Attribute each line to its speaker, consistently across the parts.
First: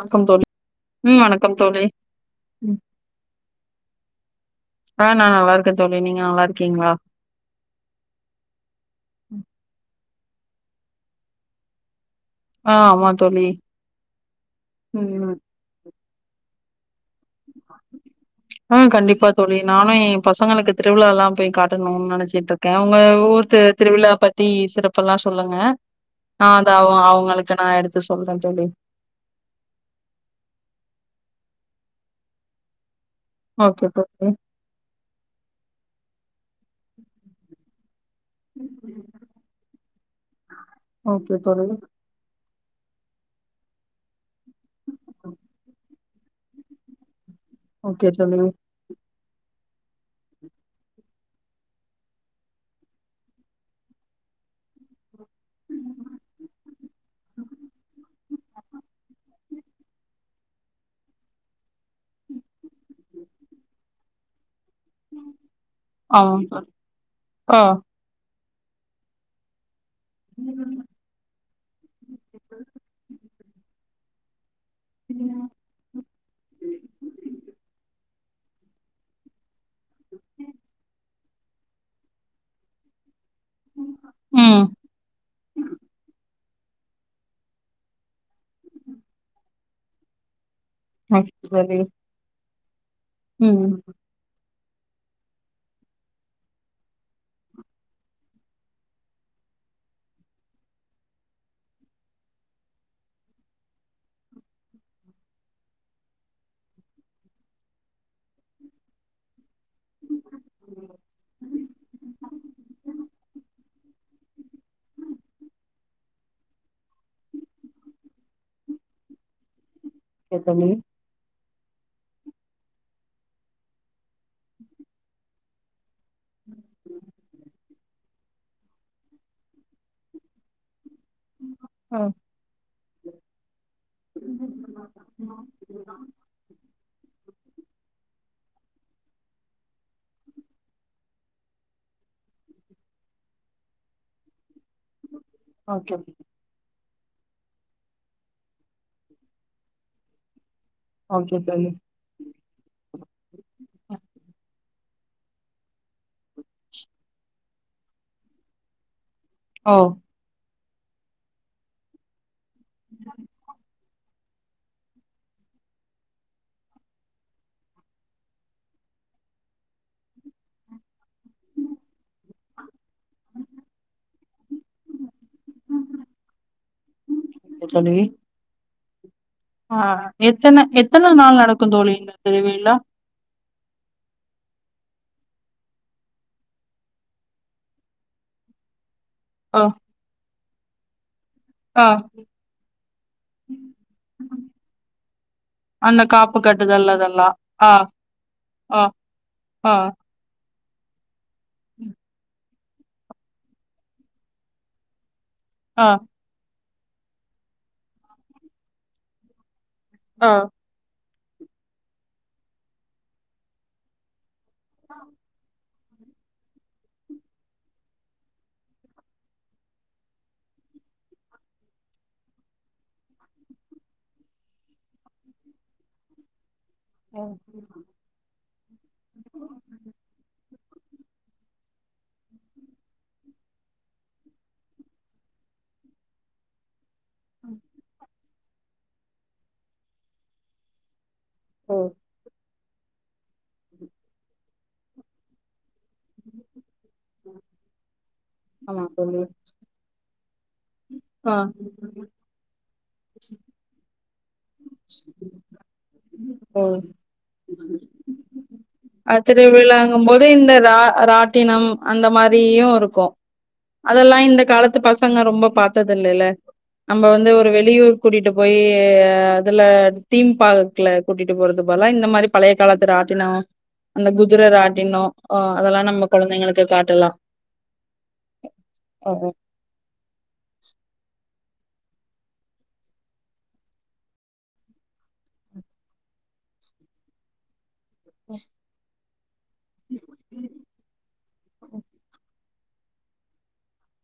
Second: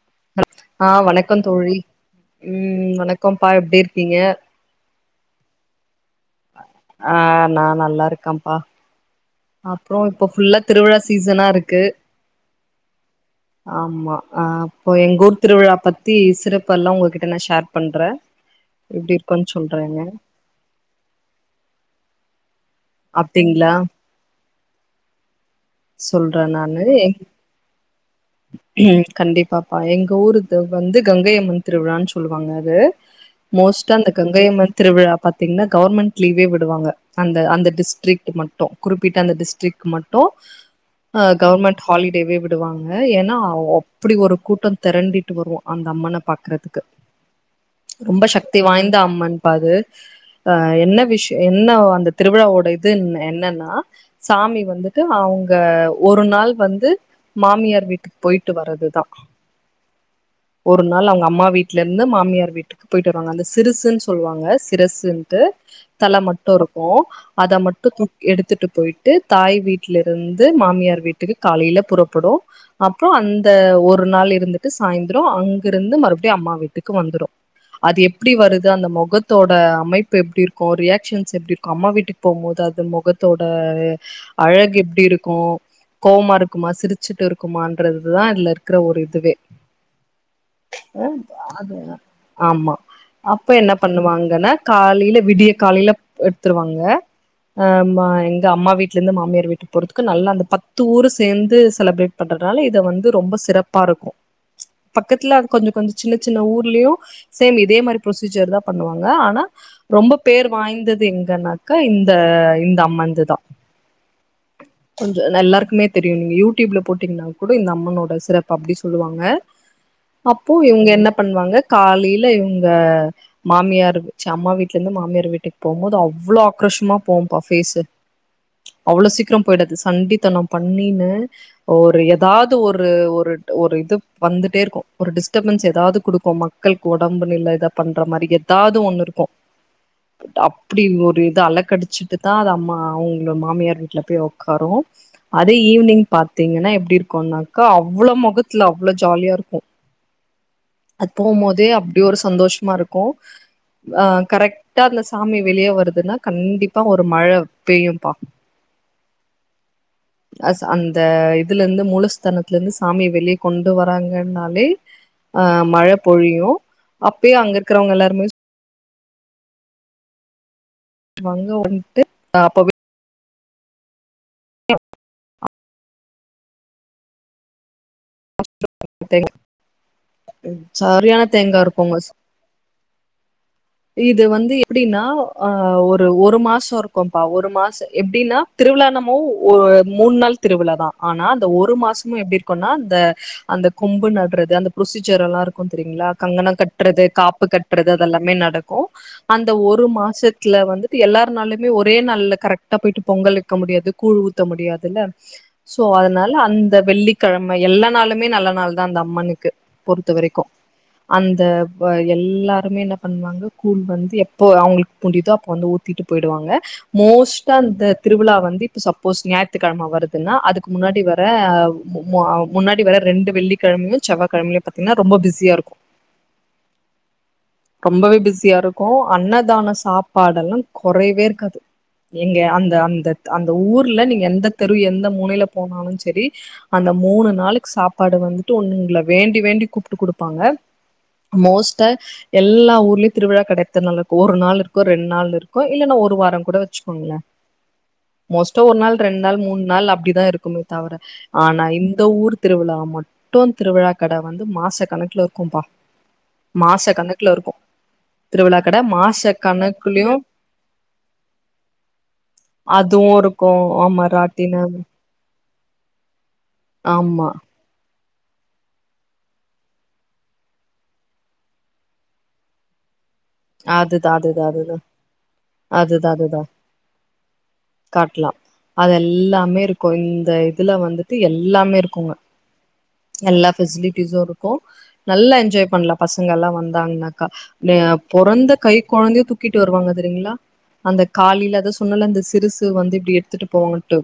Speaker 1: வணக்கம் தோழி
Speaker 2: ஆ வணக்கம் தோழி ம் வணக்கம்ப்பா எப்டிருக்கீங்க
Speaker 1: ஆ நாங்க நல்லாருக்கோ தோழி நீங்க நல்லாருக்கீங்களா
Speaker 2: ஆ நா நல்லாருக்கேம்ப்பா அப்றோ இப்ப ஃபுல்லா திருவிழா சீசனாருக்கு
Speaker 1: ஆ ஆமா தோழி
Speaker 2: ஆமா ஆ அப்போ
Speaker 1: ம்
Speaker 2: எங்கூர் திருவிழா பத் த்தி சிறப்பெல்லா உங்ககிட்ட நா ஷேர் பண்றே
Speaker 1: ஆ
Speaker 2: எப்டி
Speaker 1: கண்டிப்பா
Speaker 2: இருக்குன்னு
Speaker 1: தோழி நானு
Speaker 2: சொல்றேங்க
Speaker 1: எ பசங்களுக்கு திருவிழாலா போய் காட்டணு நெனச்சிட்ருக்கே உங்க ஊர் தி
Speaker 2: அப்டிங்களா
Speaker 1: திருவிழா பத் த்தி சிறப்பெல்லா சொல்லுங்க
Speaker 2: சொல்றே
Speaker 1: ஆ அதா
Speaker 2: நானு
Speaker 1: அவுங்களுக்கு நா எடுத்து சொல்றே தோழி
Speaker 2: ம் கண்டிப்பாப்பா எங்க ஊருது வந்து கங்கையம்மன் திருவிழான் சொல்லுவாங்க அது
Speaker 1: ஓகே
Speaker 2: மோஸ்ட்டா அந்த
Speaker 1: தோழி
Speaker 2: கங்கையம்மன் திருவிழா பாத்தீங்கன்னா கவர்மெண்ட் லீவே விடுவாங்க அந்த அந்த டிஸ்ட்ரிக் மட்டு குறிப்பிட்ட அந்த டிஸ்டிக் மட்டு அ
Speaker 1: ஓகே தோழி
Speaker 2: கவர்மெண்ட் ஹாலிடேவே விடுவாங்க [unintelligible] ஏன்னா அப்டி ஒரு கூட்டோ தெரண்டிட்டு வருவோ அந்த அம்மன பாக்குறதுகு
Speaker 1: ஓகே
Speaker 2: ரொம்ப
Speaker 1: தோழி
Speaker 2: ஷக்தி வாய்ந்த அம்மன் பா அது அ என்ன விஷோ என்ன அந்த திருவிழாவோட இது என் என்னன்னா சாமி வந்து து அவுங்க ஒரு நாள் வந்து மாமியார் வீட்டுக்கு போய்ட்டு வர்றதுதா ஒரு நாள் அவுங்க அம்மா வீட்லருந்து மாமியார் வீட்டுக்கு போய்ட்டு வருவாங்க அந்த சிறுசுன் சொல்வாங்க திரசுன்டு தல
Speaker 1: ஆ
Speaker 2: மட்டுருக்கு அத
Speaker 1: ஆ
Speaker 2: மட்டு கூட் எடுத்துட்டு போய்ட்டு தாய் வீட்லருந்து மாமியார் வீட்டுக்கு காலைல புறப் போடு அப்றோ அந்த ஒரு நாள் இருந்துட்டு சாய்ந்தரோ அங் இருந்து மறுபடியு அம்மா வீட்டுக்கு வந்துரு அது எப்டி வருது அந்த மொகத் தோட அமைப்பு எப்டிருக்கு ரியாக்சன்ஸ் எப்டிருக்கு அம்மா வீட்டுக்கு போகுபோது அது மொகத் தோட
Speaker 1: ம்
Speaker 2: அழகு எப்டிருக்கு கோவமா இருக்குமா சிரிச் ச்சுட்டு இருக்குமன்றதுதா இதுல இருக்கிற ஒரு இதுவே அ
Speaker 1: ஓகே
Speaker 2: அது
Speaker 1: தோழி
Speaker 2: ஆமா அப்ப
Speaker 1: ம்
Speaker 2: என்ன பண்ணுவாங்கன்னா காலைல விடிய காலைல எடுத்துருவாங்க அமா எங்க அம்மா வீட்லருந்து மாமியார் வீட்டுக்கு போறதுக்கு நல்லா அந்த பத்து ஊரு சேந்து செலப்ரேட் பண்றதுனால இத வந்து ரொம்ப சிறப்பா இருக்கு பக்கத்துல அது கொஞ்சோ கொஞ்சோ சின்ன சின்ன ஊர்லயு சேம் இதே மாரி ப்ரொஸ்யுஜர் தா பண்ணுவாங்க ஆனா ரொம்பப் பேர் வாய்ந்தது எங்கனாக்கா இந்த இந்த அம்மந்துதா கொஞ்சோ ன் எல்லாருக்குமேத் தெரியு நீங் யூட் டியூப்ல போட்டீங்னாக் கூட இந்த அம்மனோட சிறப்ப அப்டே சொல்லுவாங்க
Speaker 1: ஓகே
Speaker 2: அப்போ
Speaker 1: தோழி
Speaker 2: இவுங்க என்னப் பண்வாங்கக் காலைல இவுங்க மாமியாருகு ச்சு அம்மா வீட்லந்து மாமியார் வீட்டுக் போம்போது அவ் அவ்ளோ ஆக்ரோஷமா போவும்ப்பா ஃபேஸு அவ்ளோ சீக்ரோம் போய்டாது சண்டித்தனம் பண்ணினு
Speaker 1: ஆ
Speaker 2: ஒரு எதாது ஒரு ஒருட் ஒரு இது வந்துட்டேருக்கு ஒரு டிஸ்டர்பன்ஸ் எதாவது குடுக்கும் மக் க்கள்கு ஒடம்புனில இதப் பண்ற மாரி எதாது ஒன்னுருக்கு அப்டி ஒரு இது அலக்கடிச்சிட்டுத்தா அது அம்மா அவுங்ள மாமியார் வீட்லப் போய் ஒக்காரு அதே
Speaker 1: ஓகே
Speaker 2: ஈவினிங் பாத்தீங்கனா எப்டி இருக்குன்னாக்கா அவ்ளோ மொகத்ல அவ்ளோ ஜாலியாருக்கு அத்
Speaker 1: ஓகே
Speaker 2: போம்மோதே
Speaker 1: தோழி
Speaker 2: அப் அப்டி ஒரு சந்தோஷமா இருக்கு அ கரெக்ட்டா அந்த சாமி வெளிய வருதுன்னாக் கண்டிப்பா ஒரு மழப் பெய்யும்பா
Speaker 1: ஓ
Speaker 2: அஸ் அந்த இதுலந்து மூலஸ்தானத்லந்து சாமி வெளியக் கொண்டு வராங்கன்னாலே ஆ மழப் பொழியு அப்பயே அங்க இருக்கிறவுங்க எல்லாருமேச் வங்க வந்துட்டு அ அப்பவே
Speaker 1: [unintelligible]
Speaker 2: [unintelligible]
Speaker 1: சொல்லுவி
Speaker 2: [unintelligible]
Speaker 1: ஆ எத்தன எத்தன
Speaker 2: சரியான
Speaker 1: நாள்
Speaker 2: தேங்கா
Speaker 1: நடக்குந் தோழி
Speaker 2: இருக்குங்க
Speaker 1: இந்தத் திருவிழா
Speaker 2: [inaudible] இது வந்து எப்புடின்னா அ ஒரு ஒரு மாசோ இருக்கும்ப்பா ஒரு மாசோ எப்டின்னா திருவிழான்னமோவ் ஓ
Speaker 1: ஆ
Speaker 2: மூன் நாள் திருவிழாதா ஆனா அந்த ஒரு
Speaker 1: ஆ
Speaker 2: மாசமு எப்டி இருக்குன்னா அந்த அந்தக் கொம்பு நட்றது அந்தப் ப்ரோசீஜரல்லா இருக்குந்
Speaker 1: அந்த
Speaker 2: தெரியுங்ளா
Speaker 1: காப்பு
Speaker 2: கங்கணங்
Speaker 1: கட்டுதல்
Speaker 2: கட்றது
Speaker 1: அதெல்லா
Speaker 2: காப்புக்
Speaker 1: ஆ
Speaker 2: கட்றது அதெல்லாமே நடக்கு
Speaker 1: ஆ
Speaker 2: அந்த
Speaker 1: ஆ
Speaker 2: ஒரு மாசத்ல வந்துட்டு எல்லாரு நாள்லயுமே ஒரே நாள்ல கரெக்ட் ட்டாப் போயிட்டு பொங்கல் வெக்க முடியாது கூழ் ஊத்த முடியாதுல்ல சோ
Speaker 1: ஆ
Speaker 2: அதனா இல்ல அந்த வெள்ளிக்கெழம எல்லா நாளுமே நல்ல நாள்தா அந்த அம்மனுக்கு பொறுத்த
Speaker 1: ஆ
Speaker 2: வரைக்கு அந்த ப எல்லாருமே என்னப் பண்வாங்க கூழ் வந்து எப் போ அவுங்ள்க் முடியுதோ அப்போ வந்து ஊத்திட்டு போய்டுவாங்க மோஸ்டா இந்தத் திருவிழா வந்து இப்ப சப்போஸ் ஞாயித்துக்கெழம வருதுன்னா அதுக்கு முன்னாடி வர அவ் மு மு ஆ முன்னாடி வர ரெண்டு வெள்ளிக்கெழமயு செவ்வாகெழம்லியுப் பாத்தீங்னா ரொம்ப பிஸியாருக்கு
Speaker 1: ஓ
Speaker 2: ரொம்பவே பிஸியாருக்கு அன்னதான சாப்பாடெல்லாந் கொறைவே இருக்காது நீங்க அந்த அந்தத் அந்த ஊர்ல நீங்க எந்தத் தெரு எந்த மூலைலப் போனாலு செரி அந்த மூனு நாளுக்கு சாப்பாடு வந்துட்டு ஒன்னுங்ள வேண்டி வேண்டி கூப்ட்டு குடுப்பாங்க
Speaker 1: ஓ
Speaker 2: மோஸ்ட்டா எல் எல்லா ஊர்லியுத் திருவிழாக் கட எத்தன் நாள் இருக்கு ஒரு நாள் இருக்கு ரெண் நாள் இருக்கு இல்லனா ஒரு வாரங் கூட வெச்சு கோங்ளே மோஸ்ட்டா ஒரு
Speaker 1: ஆமா
Speaker 2: நாள் ரெண்
Speaker 1: தோழி
Speaker 2: நாள் மூன் நாள் அப்டிதா இருக்குமேத் தவர
Speaker 1: ஆ
Speaker 2: ஆனா இந்த ஊர்த் திருவிழா மட்டுந் திருவிழாக் கட வந்து மாசக் கணக்ல இருக்கும்பா
Speaker 1: ஓ
Speaker 2: மாசக் கணக்ல இருக்கு திருவிழா கட
Speaker 1: அ
Speaker 2: மாச
Speaker 1: திருவிழாங்கம்
Speaker 2: கணக்குலயு
Speaker 1: போது இந்த ரா ராட்டினம் அந்த மாரியு இருக்கு
Speaker 2: அதுவு ஆமா
Speaker 1: அதெல்லா இந்த
Speaker 2: ராட்டின
Speaker 1: காலத்து பசங் பசங்க ரொம்ப பாத்தது இல்லல்ல நம்
Speaker 2: ஆமா
Speaker 1: வந்து ஒரு வெளியூர் கூட்டிட்டு போயி அதுல தீம்பார்க்ல கூட்டிட்டு போறது பதிலா இந்த மாரி பழைய காலத்து ராட்டினம் அந்த
Speaker 2: அதுதா அதுதா
Speaker 1: குதிர
Speaker 2: அதுதா
Speaker 1: ராட்டினம் அ அதெல்லா நம்ம கொழந்தைங்களுக்கு காட்டலா
Speaker 2: காட்டலா அது
Speaker 1: ஆ
Speaker 2: எல்லாமே இருக்கும் இந்த இதுல வந்துட்டு எல்லாமே இருக்குங்க எல்லா பெசிலிட்டிஸ்சும் இருக்கும் நல்லா என்ஜாய் பண்ணலாம் பசங்க எல்லா வந்தாங்கனாக்கா பொறந்த கை கொழந்தைய தூக்கிட்டு வருவாங்க தெரியுங்களா அந்த காலயில அதா சொன்னல்ல அந்த சிறுசு வந்து இப்டி எடுத்துட்டு போவாங்கன்ட்டு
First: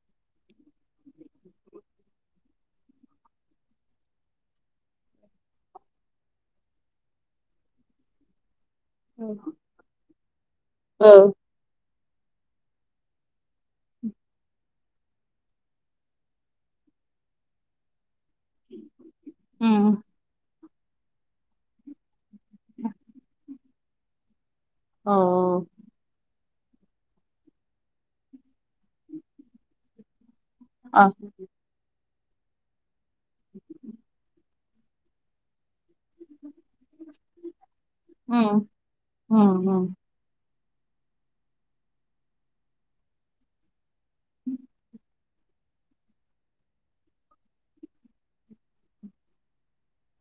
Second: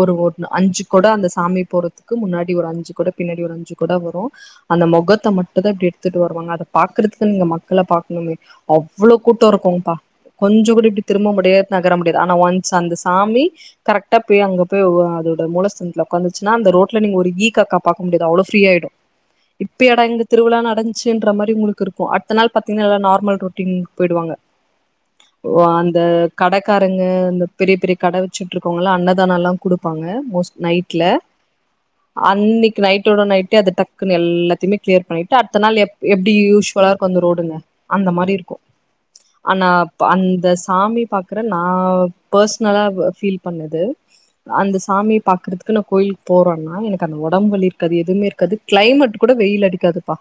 Speaker 2: ஒரு ஒ அஞ்சு கொட அந்த சாமி போறதுக்கு முன்னாடி ஒரு அஞ்சு கொட பின்னாடி ஒரு அஞ்சு கொட வரும் அந்த மொகத்த மட்டும்தா இப்டி எடுத்துட்டு வருவாங்க அத பாக்கற்துக்கு நீங்க மக்கள பாக்கணுமே அவ்ளோ கூட்டம் இருக்கும்ப்பா கொஞ்சோ கூட இப்டி
Speaker 1: ம் அ.
Speaker 2: திரும்ப முடியாது நகர முடியாது ஆனா ஒன்ஸ் அந்த சாமி கரெக்ட்டா போய் அங்க போய் அதோட மூலஸ்தனத்துல ஒக்காந்துச்சுன்னா அந்த ரோட்ல நீங்க ஒரு ஈக்காக்கா பாக்க முடியாது அவ்ளோ ஃபிரீயாயிடும்
Speaker 1: ம்.
Speaker 2: இப்பயாடா இங்க திருவிழா நடந்துச்சு ன்ற மாரி உங்குலுக்கு இருக்கும் அடுத்த நாள் பாத்தீங்கன்னா எல்லாரும் நார்மல் ரொட்டீன்கு போய்டுவாங்க
Speaker 1: ஆ
Speaker 2: ஓ அந்த கடக்காரங்க இந்த பெரிய பெரிய கட வச்சிட்டுருக்குறவங்கல்லா அன்னதானம்லா குடுப்பாங்க மோஸ்ட்லி
Speaker 1: ஆ.
Speaker 2: நைட்ல அன்னிக் நைட்டோட நைட்டே அத டக்குன்னு எல்லாத்தையுமே கிளியர் பண்ணிட்டு அடுத்த நாள் எ எப்படி யூஸ்வலா இருக்கும் அந்த ரோடுங்க அந்த மாரி
Speaker 1: ம்
Speaker 2: இருக்கும்
Speaker 1: ம்
Speaker 2: ஆனா
Speaker 1: ம்
Speaker 2: அந்த சாமி பாக் க்ற நா பர்ஸ்னலா ஃபீல் பண்ணது அந்த சாமியை பாக்குறதுக்கு நா கோயிலுக்கு போறோம்னா எனக்கு அந்த உடம்புலி இருக்காது எதுவுமே இருக்காது கிளைமேட் கூட வெயில் அடிக்காதுப்பா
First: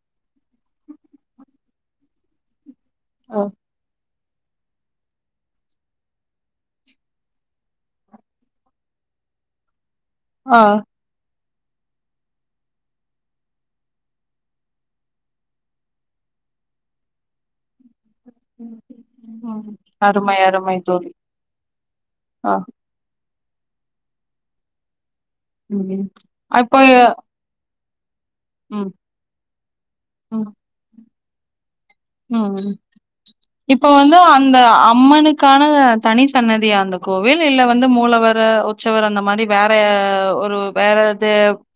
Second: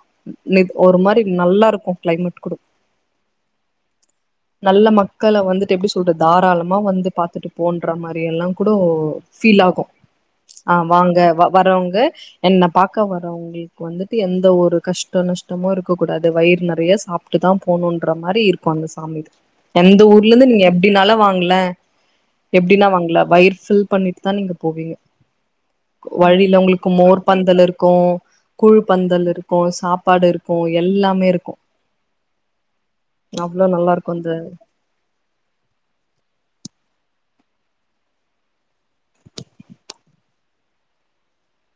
Speaker 2: ஒரு மாரி நல்லா இருக்கும் கிளைமேட் கூட
Speaker 1: ஆ
Speaker 2: நல்ல மக்களை வந்துட்டு எப்படி சொல்ற தாராளமா வந்து பாத்துட்டு போன்ற மாதிரி எல்லாம் கூட ஃபீல் ஆகும் ஆ வாங்க வரவங்க என்ன பார்க்க வரவங்களுக்கு வந்துட்டு எந்த ஒரு கஷ்ட நஷ்டமும் இருக்கக் கூடாது வயிறு நிறைய சாப்பிட்டு தா போ போணுன்ற மாரி இருக்கும் அந்த சாமி
Speaker 1: ம்
Speaker 2: எந்த ஊர்ல
Speaker 1: அருமை
Speaker 2: இருந்து நீங்க
Speaker 1: அருமை தோழி
Speaker 2: எப்டினாலும் வாங்கல
Speaker 1: ஆ
Speaker 2: எப்டின்னா வாங்கல வயிர் ஃபில் பண்ணிட்டு தான் நீங்க போவீங்க
Speaker 1: ம்
Speaker 2: வழியில
Speaker 1: அப்ப
Speaker 2: உங்களுக்கு மோர் பந்தல் இருக்கும் கூழ்
Speaker 1: ம்
Speaker 2: பந்தல் இருக்கும் சாப்பாடு
Speaker 1: ம்
Speaker 2: இருக்கும் எல்லாமே இருக்கும்
Speaker 1: ம் இப்ப வந்து அந்த அம்மனுக்கு க்கான தனி சன்னதியா அந்த கோவில் இல்ல வந்து மூலவர உச்சவர அந்த மாரி வேற ஒரு வேறது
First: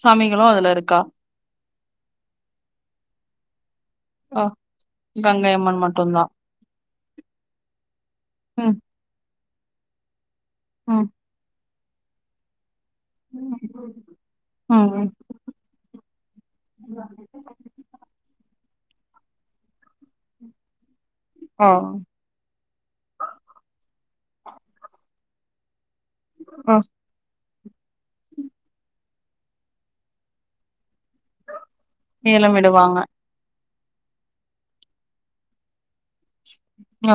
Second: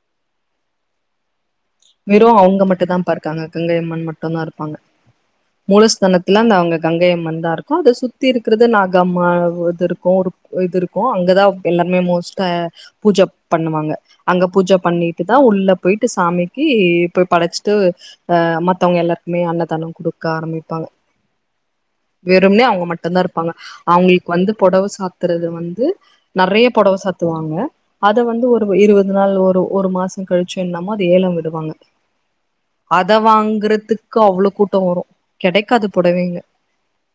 Speaker 1: சாமிகளு அதுல இருக்கா
Speaker 2: வெறும் அவங்க மட்டும் தா பா இருக்காங்க கங்கை அம்மன்
Speaker 1: ஆ
Speaker 2: மட்டும்தான் இருப்பாங்க
Speaker 1: கங்கை அம்மன் மட்டும்தான்
Speaker 2: மூலஸ்தானத்துல அந்த அவங்க கங்கை அம்மன் தான் இருக்கும் அதை சுத்தி இருக்கிறது
Speaker 1: ம்
Speaker 2: நாக அம்மா இது இருக்கும் இது
Speaker 1: ம்
Speaker 2: இருக்கும் அங்கதான் எல்லாருமே மோஸ்ட்டா பூஜை பண்ணுவாங்க அங்க பூஜை
Speaker 1: ம் ம்
Speaker 2: பண்ணிட்டு தான் உள்ள போயிட்டு சாமி போய் படச்சிட்டு அ மத்தவங்க எல்லாருக்குமே அன்னதானம் குடுக்க ஆரம்பிப்பாங்க
Speaker 1: ஆ
Speaker 2: வெறும்னே அவங்க மட்டும்தான் இருப்பாங்க அவங்களுக்கு வந்து புடவ சாத்துறது வந்து நிறைய
Speaker 1: ஓ
Speaker 2: புடவ சாத்துவாங்க அத வந்து ஒரு இருபது நாள் ஒரு ஒரு மாசம் கழிச்சு என்லாம அது ஏலம் விடுவாங்க
Speaker 1: ஏலம் விடுவாங்க
Speaker 2: அதை வாங்கறதுக்கு அவ்ளோ கூட்டம் வரும் கிடைக்காது
Speaker 1: ஹ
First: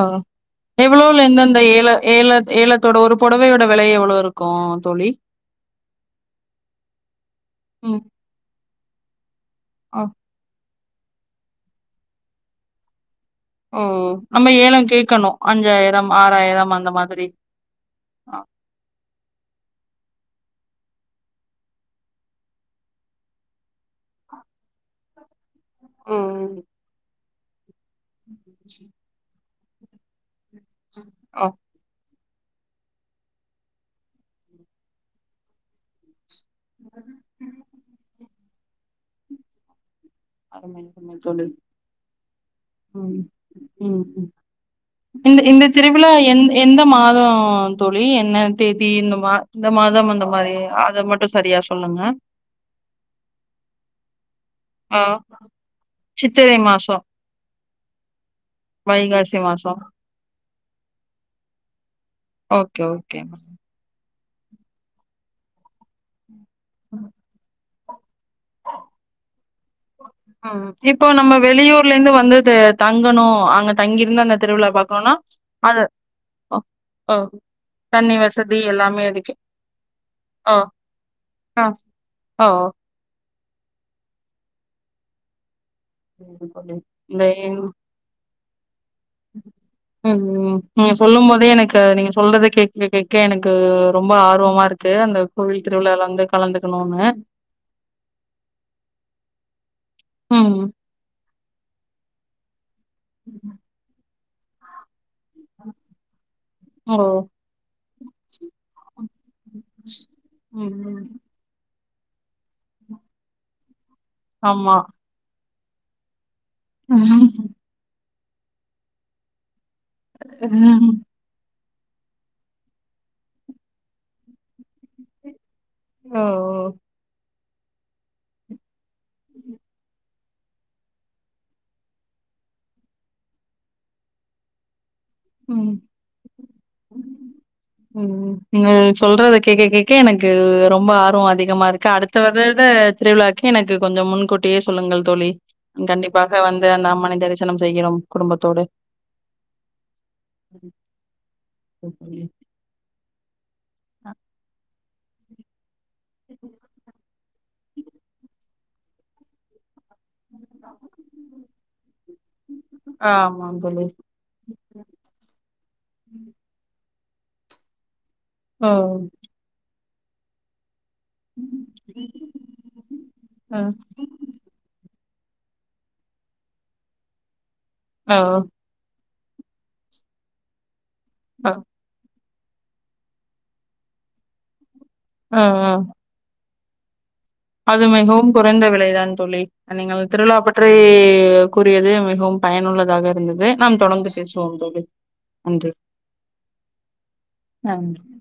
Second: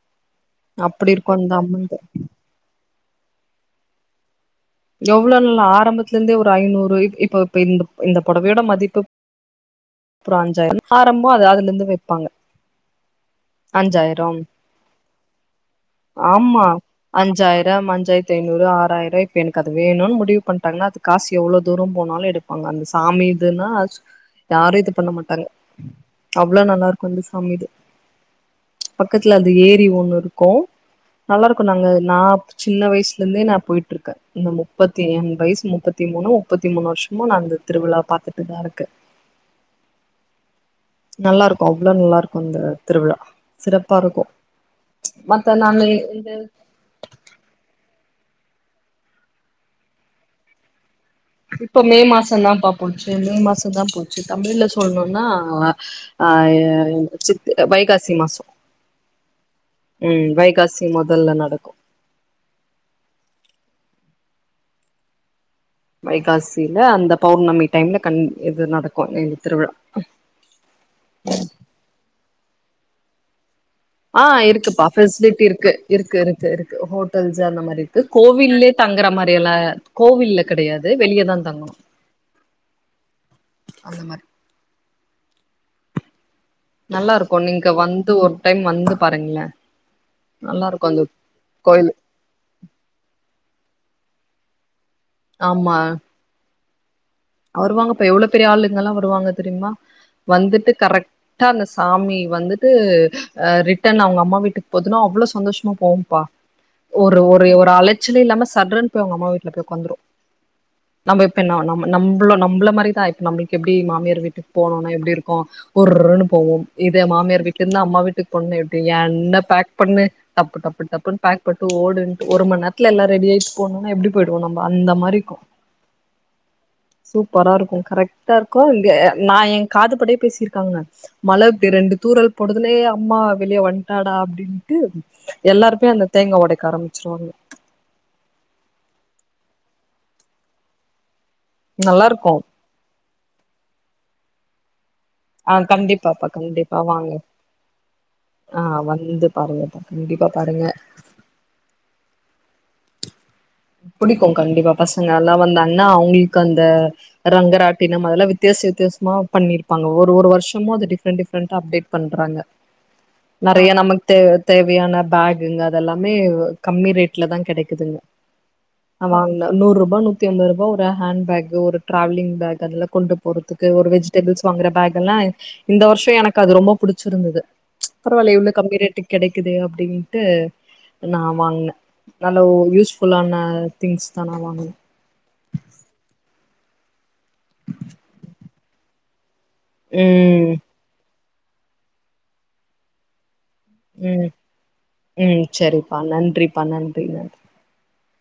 Speaker 1: எவ்வளோ
Speaker 2: அப்டி இருக்கு அந்த
Speaker 1: எந்தந்த ஏல
Speaker 2: அமௌண்ட்டு
Speaker 1: ஏல ஏலத்தோட ஒரு புடவையோட விலை எவ்ளோ இருக்கும் தோழி
Speaker 2: எவ்ளோல்ல ஆரம்பத்துல இருந்தே ஒரு ஐநூறு இப்ப இப்ப இந்த
Speaker 1: ம்
Speaker 2: இந்த புடவையோட மதிப்பு
Speaker 1: ஓ
Speaker 2: ஒரு அஞ்சாய்ரோ ஆரம்பம் அத அதுல இருந்து வைப்பாங்க
Speaker 1: ஓ
Speaker 2: அஞ்சாயிரம்
Speaker 1: நம்ம ஏலம் கேட்கணும் அஞ்சாயிரம்
Speaker 2: ஆமா
Speaker 1: ஆறாயிரம் அந்த மாதிரி
Speaker 2: அஞ்சாயிரம் அஞ்சாயிரத் தி
Speaker 1: ஆ
Speaker 2: ஐ்நூறு ஆறாயிர்றுவாய்க் இப்ப எனக்கு அது வேணுன்னு முடிவு பண்டாங்கன்னா அது காசு எவ்லோ தூரம் போனாலும் எடுப்பாங்க அந்த சாமி இதுன்னா யாரு இது பண்ண மாட்டாங்க
Speaker 1: ஓ
Speaker 2: அவ்ளோ நல்லா இருக்கும் அந்த சாமி இது
Speaker 1: ம்
Speaker 2: பக்கத்துல அந்த ஏரி ஒண்ணு இருக்கு நல்லா
Speaker 1: ஓ
Speaker 2: இருக்கும் நாங்க நா சின்ன வயசுல இருந்தே நா போயிட்டு இருக்கே இந்த முப்பத்தி மூன் வயசு முப்பத் த்தி மூணு முப்பத்தி மூணு வருஷமும் நானு இந்த திருவிழா பாத்துட்டுதா இருக்கே
Speaker 1: அர மென்ட்டமே
Speaker 2: நல்லாருக்கு அவ்ளோ நல்லாருக்கு இந்த திருவிழா
Speaker 1: ம்
Speaker 2: சிறப்பாருக்கு
Speaker 1: ம் இந்த இந்த திருவிழ எந் எந்த மாதோ தோழி என்ன தேதி இந்த மா இந்த மாதம் அந்த மாறி அத மட்டு சரியா
Speaker 2: இப்ப மே
Speaker 1: சொல்லுங்க.
Speaker 2: மாசம் தா பா போச்சு மே மாசம் தா போச்சு தமிழ் ல
Speaker 1: ஆ
Speaker 2: சொல்ணும்ன்னா
Speaker 1: சித்திரை மாசோ
Speaker 2: சித்திர வைகாசி மாசம்
Speaker 1: வைகாசி மாசம்
Speaker 2: ம் வைகாசி முதல்ல நடக்கு
Speaker 1: ஓகே ஓகேங்க
Speaker 2: வைகாசில அந்த பௌர்ணமி டைம்ல கண் இது நடக்கு இது திருவிழா
Speaker 1: ம் இப்போ நம்ம வெளியூர்ல இருந்து வந்துது தங்கணு அங்க
Speaker 2: ஆ
Speaker 1: தங்கிருந்து அந்த திருவிழா
Speaker 2: இருக்குப்பா
Speaker 1: பாக்கணுனா
Speaker 2: ஃபெஸ்லிட்டி இருக்கு
Speaker 1: அது
Speaker 2: இருக்கு இருக்கு
Speaker 1: ஓ
Speaker 2: இருக்கு
Speaker 1: ஓ
Speaker 2: ஹோட்டல்ஸ் அந்த மாரி இரு க்கு
Speaker 1: தண்ணி வசதி
Speaker 2: கோவில்லே
Speaker 1: எல்லாமே
Speaker 2: தங்குற மாரி
Speaker 1: இருக்கு.
Speaker 2: எல்லா கோவில்ல
Speaker 1: ஓ
Speaker 2: கிடையாது வெளியேதா
Speaker 1: ஆ
Speaker 2: தங்கணு
Speaker 1: ஓ
Speaker 2: அந்த மாரி நல்லா
Speaker 1: இந்த
Speaker 2: இருக்கு நீங்க வந்து ஒரு டைம் வந்து பாருங்க
Speaker 1: ம் நீங்க சொல்லும் போதே எனக்கு
Speaker 2: கோயிலு
Speaker 1: சொல்றத கேட்க கேட்க எனக்கு ரொம்ப ஆர்வமா இருக்கு அந்த கோவில் திருவிழால வந்து கலந்துக்னுன்னு
Speaker 2: வருவாங்க இப்ப எவ்ளோ பெரிய ஆளுங்கல்லா வருவாங்க தெரியுமா
Speaker 1: ம்.
Speaker 2: வந்துட்டு கரெக்ட் ட்டா அந்த சாமி வந்துட்டு ஆ ரிட்டன் அவுங்க அம்மா வீட்டுக்கு போதுனா அவ்ளோ சந்தோஷமா போவும் பா
Speaker 1: ஓ!
Speaker 2: ஒரு ஒரு ஒரலைச்சலே இல்லாம சடற்ன்னு போய் அவங்க அம்மா வீட்ல போய் உக்காந்துரு
Speaker 1: ம், ம்.
Speaker 2: நம்ப இப்ப நம் நம்மள நம்ள மாரிதா இப்ப நம்மளுக்கு எப்டி மாமியார் வீட்டுக்கு
Speaker 1: ஆமா.
Speaker 2: போனும்னா எப்டி இருக்கு உர்ருனு போவோ இதே மாமியார் வீட்ல இருந்து அம்மா வீட்டுக்கு போனுனா எப்டிங்க என்ன பேக் பண்ணு டப்பு டப்பு டப்புன் பேக் பன்ட்டு ஓடுன்டு ஒரு மண் நேரத்துல எல்லா ரெடியாயி போனும்னா எப்டி போயிடுவோ நம்ப அந்த மாரி இருக்கு
Speaker 1: ஆ
Speaker 2: சூப்பரா இருக்கு கரெக்ட்டா இருக்கு இங்க நா ஏ காது படே பேசிருக்காங்க மழ ரெண்டு தூரல் போடுதலே அம்மா வெளியே வண்டாடா அப்டின் ட்டு
Speaker 1: ம்.
Speaker 2: எல்லாருமே அந்த தேங்கா ஒடைக்க ஆரம்ச்சிருவாங்க
Speaker 1: ம் நீங்க சொல்றத கேக்க கேக்க எனக்கு ரொம்ப ஆர்வோ அதிக அதிகமா இருக்கு அடுத்த வருட திருவிழாக்கு எனக்கு கொஞ்சம் முன்கூட்டியே சொல்லுங்கள் தோழி
Speaker 2: ஆ கண்டிப்பாப்பா
Speaker 1: கண்டிப்பாக வந்து
Speaker 2: கண்டிப்பா
Speaker 1: அந்த
Speaker 2: வாங்க
Speaker 1: அம்மனை தரிசனம் செய்கிறோம்
Speaker 2: ஆ
Speaker 1: குடும்பத்தோடு
Speaker 2: வந்து மாரியாத்தா கண்டிப்பா பாருங்க
Speaker 1: அப்டியா
Speaker 2: புடிக்கு கண்டிப்பா பசங்கல்லா வந்த அண்ணா அவுங்களுக்கு அந்த ரங்கராட்டினம் அதெல்லா வித்தியாச வித்தியாசமா பண்ணிருப்பாங்க ஒரு ஒரு வருஷோ சும்மா அத டிஃப்ரென்ட் டிஃப்ரென்ட்டா அப்டேட் பண்றாங்க
Speaker 1: ஆமாம்
Speaker 2: நறைய
Speaker 1: தோழி.
Speaker 2: நமக் தே தேவையான பேக்குங்க அதெல்லாமே கம்மி ரேட்லதா கெடைக்குதுங்க
Speaker 1: ஓ!
Speaker 2: ஆ வாங்ல நூறூபா நூத்தி அம்பது ரூபா ஹேண்ட் பேக்கு ஒரு டிராவலிங் பேக் அதெல்லா கொண்டு
Speaker 1: அ.
Speaker 2: போறதுக்கு ஒரு வெஜ் டேபுள்ஸ் வாங்குற பேக் எல்லா இந்த வருஷோ எனக்கு அது ரொம்ப புடிச்சிருந்துது
Speaker 1: ஓ!
Speaker 2: பரவாலையே இவ்ளோ கம்மி ரேட்டு கிடைக்குதே அப்டின்ட்டு நா
Speaker 1: அ.
Speaker 2: வாங்னே நல்ல யூஸ் ஃபுல்லான திங்ஸ்தா நா வாங்குனே
Speaker 1: ஆ ஆ அது மிகவும் குறைந்த விலைதான் தோழி நீங்கள்
Speaker 2: ம்
Speaker 1: திருவிழாப்பட் றை கூறியது மிகவும் பயனுள்ளதாக இருந்தது நாம் தொடர்ந்து
Speaker 2: ம்
Speaker 1: பேசுவோ தோழி
Speaker 2: ம் சரிப்பா நன்றிப்பா நன்றி நன்றி
Speaker 1: நன்றி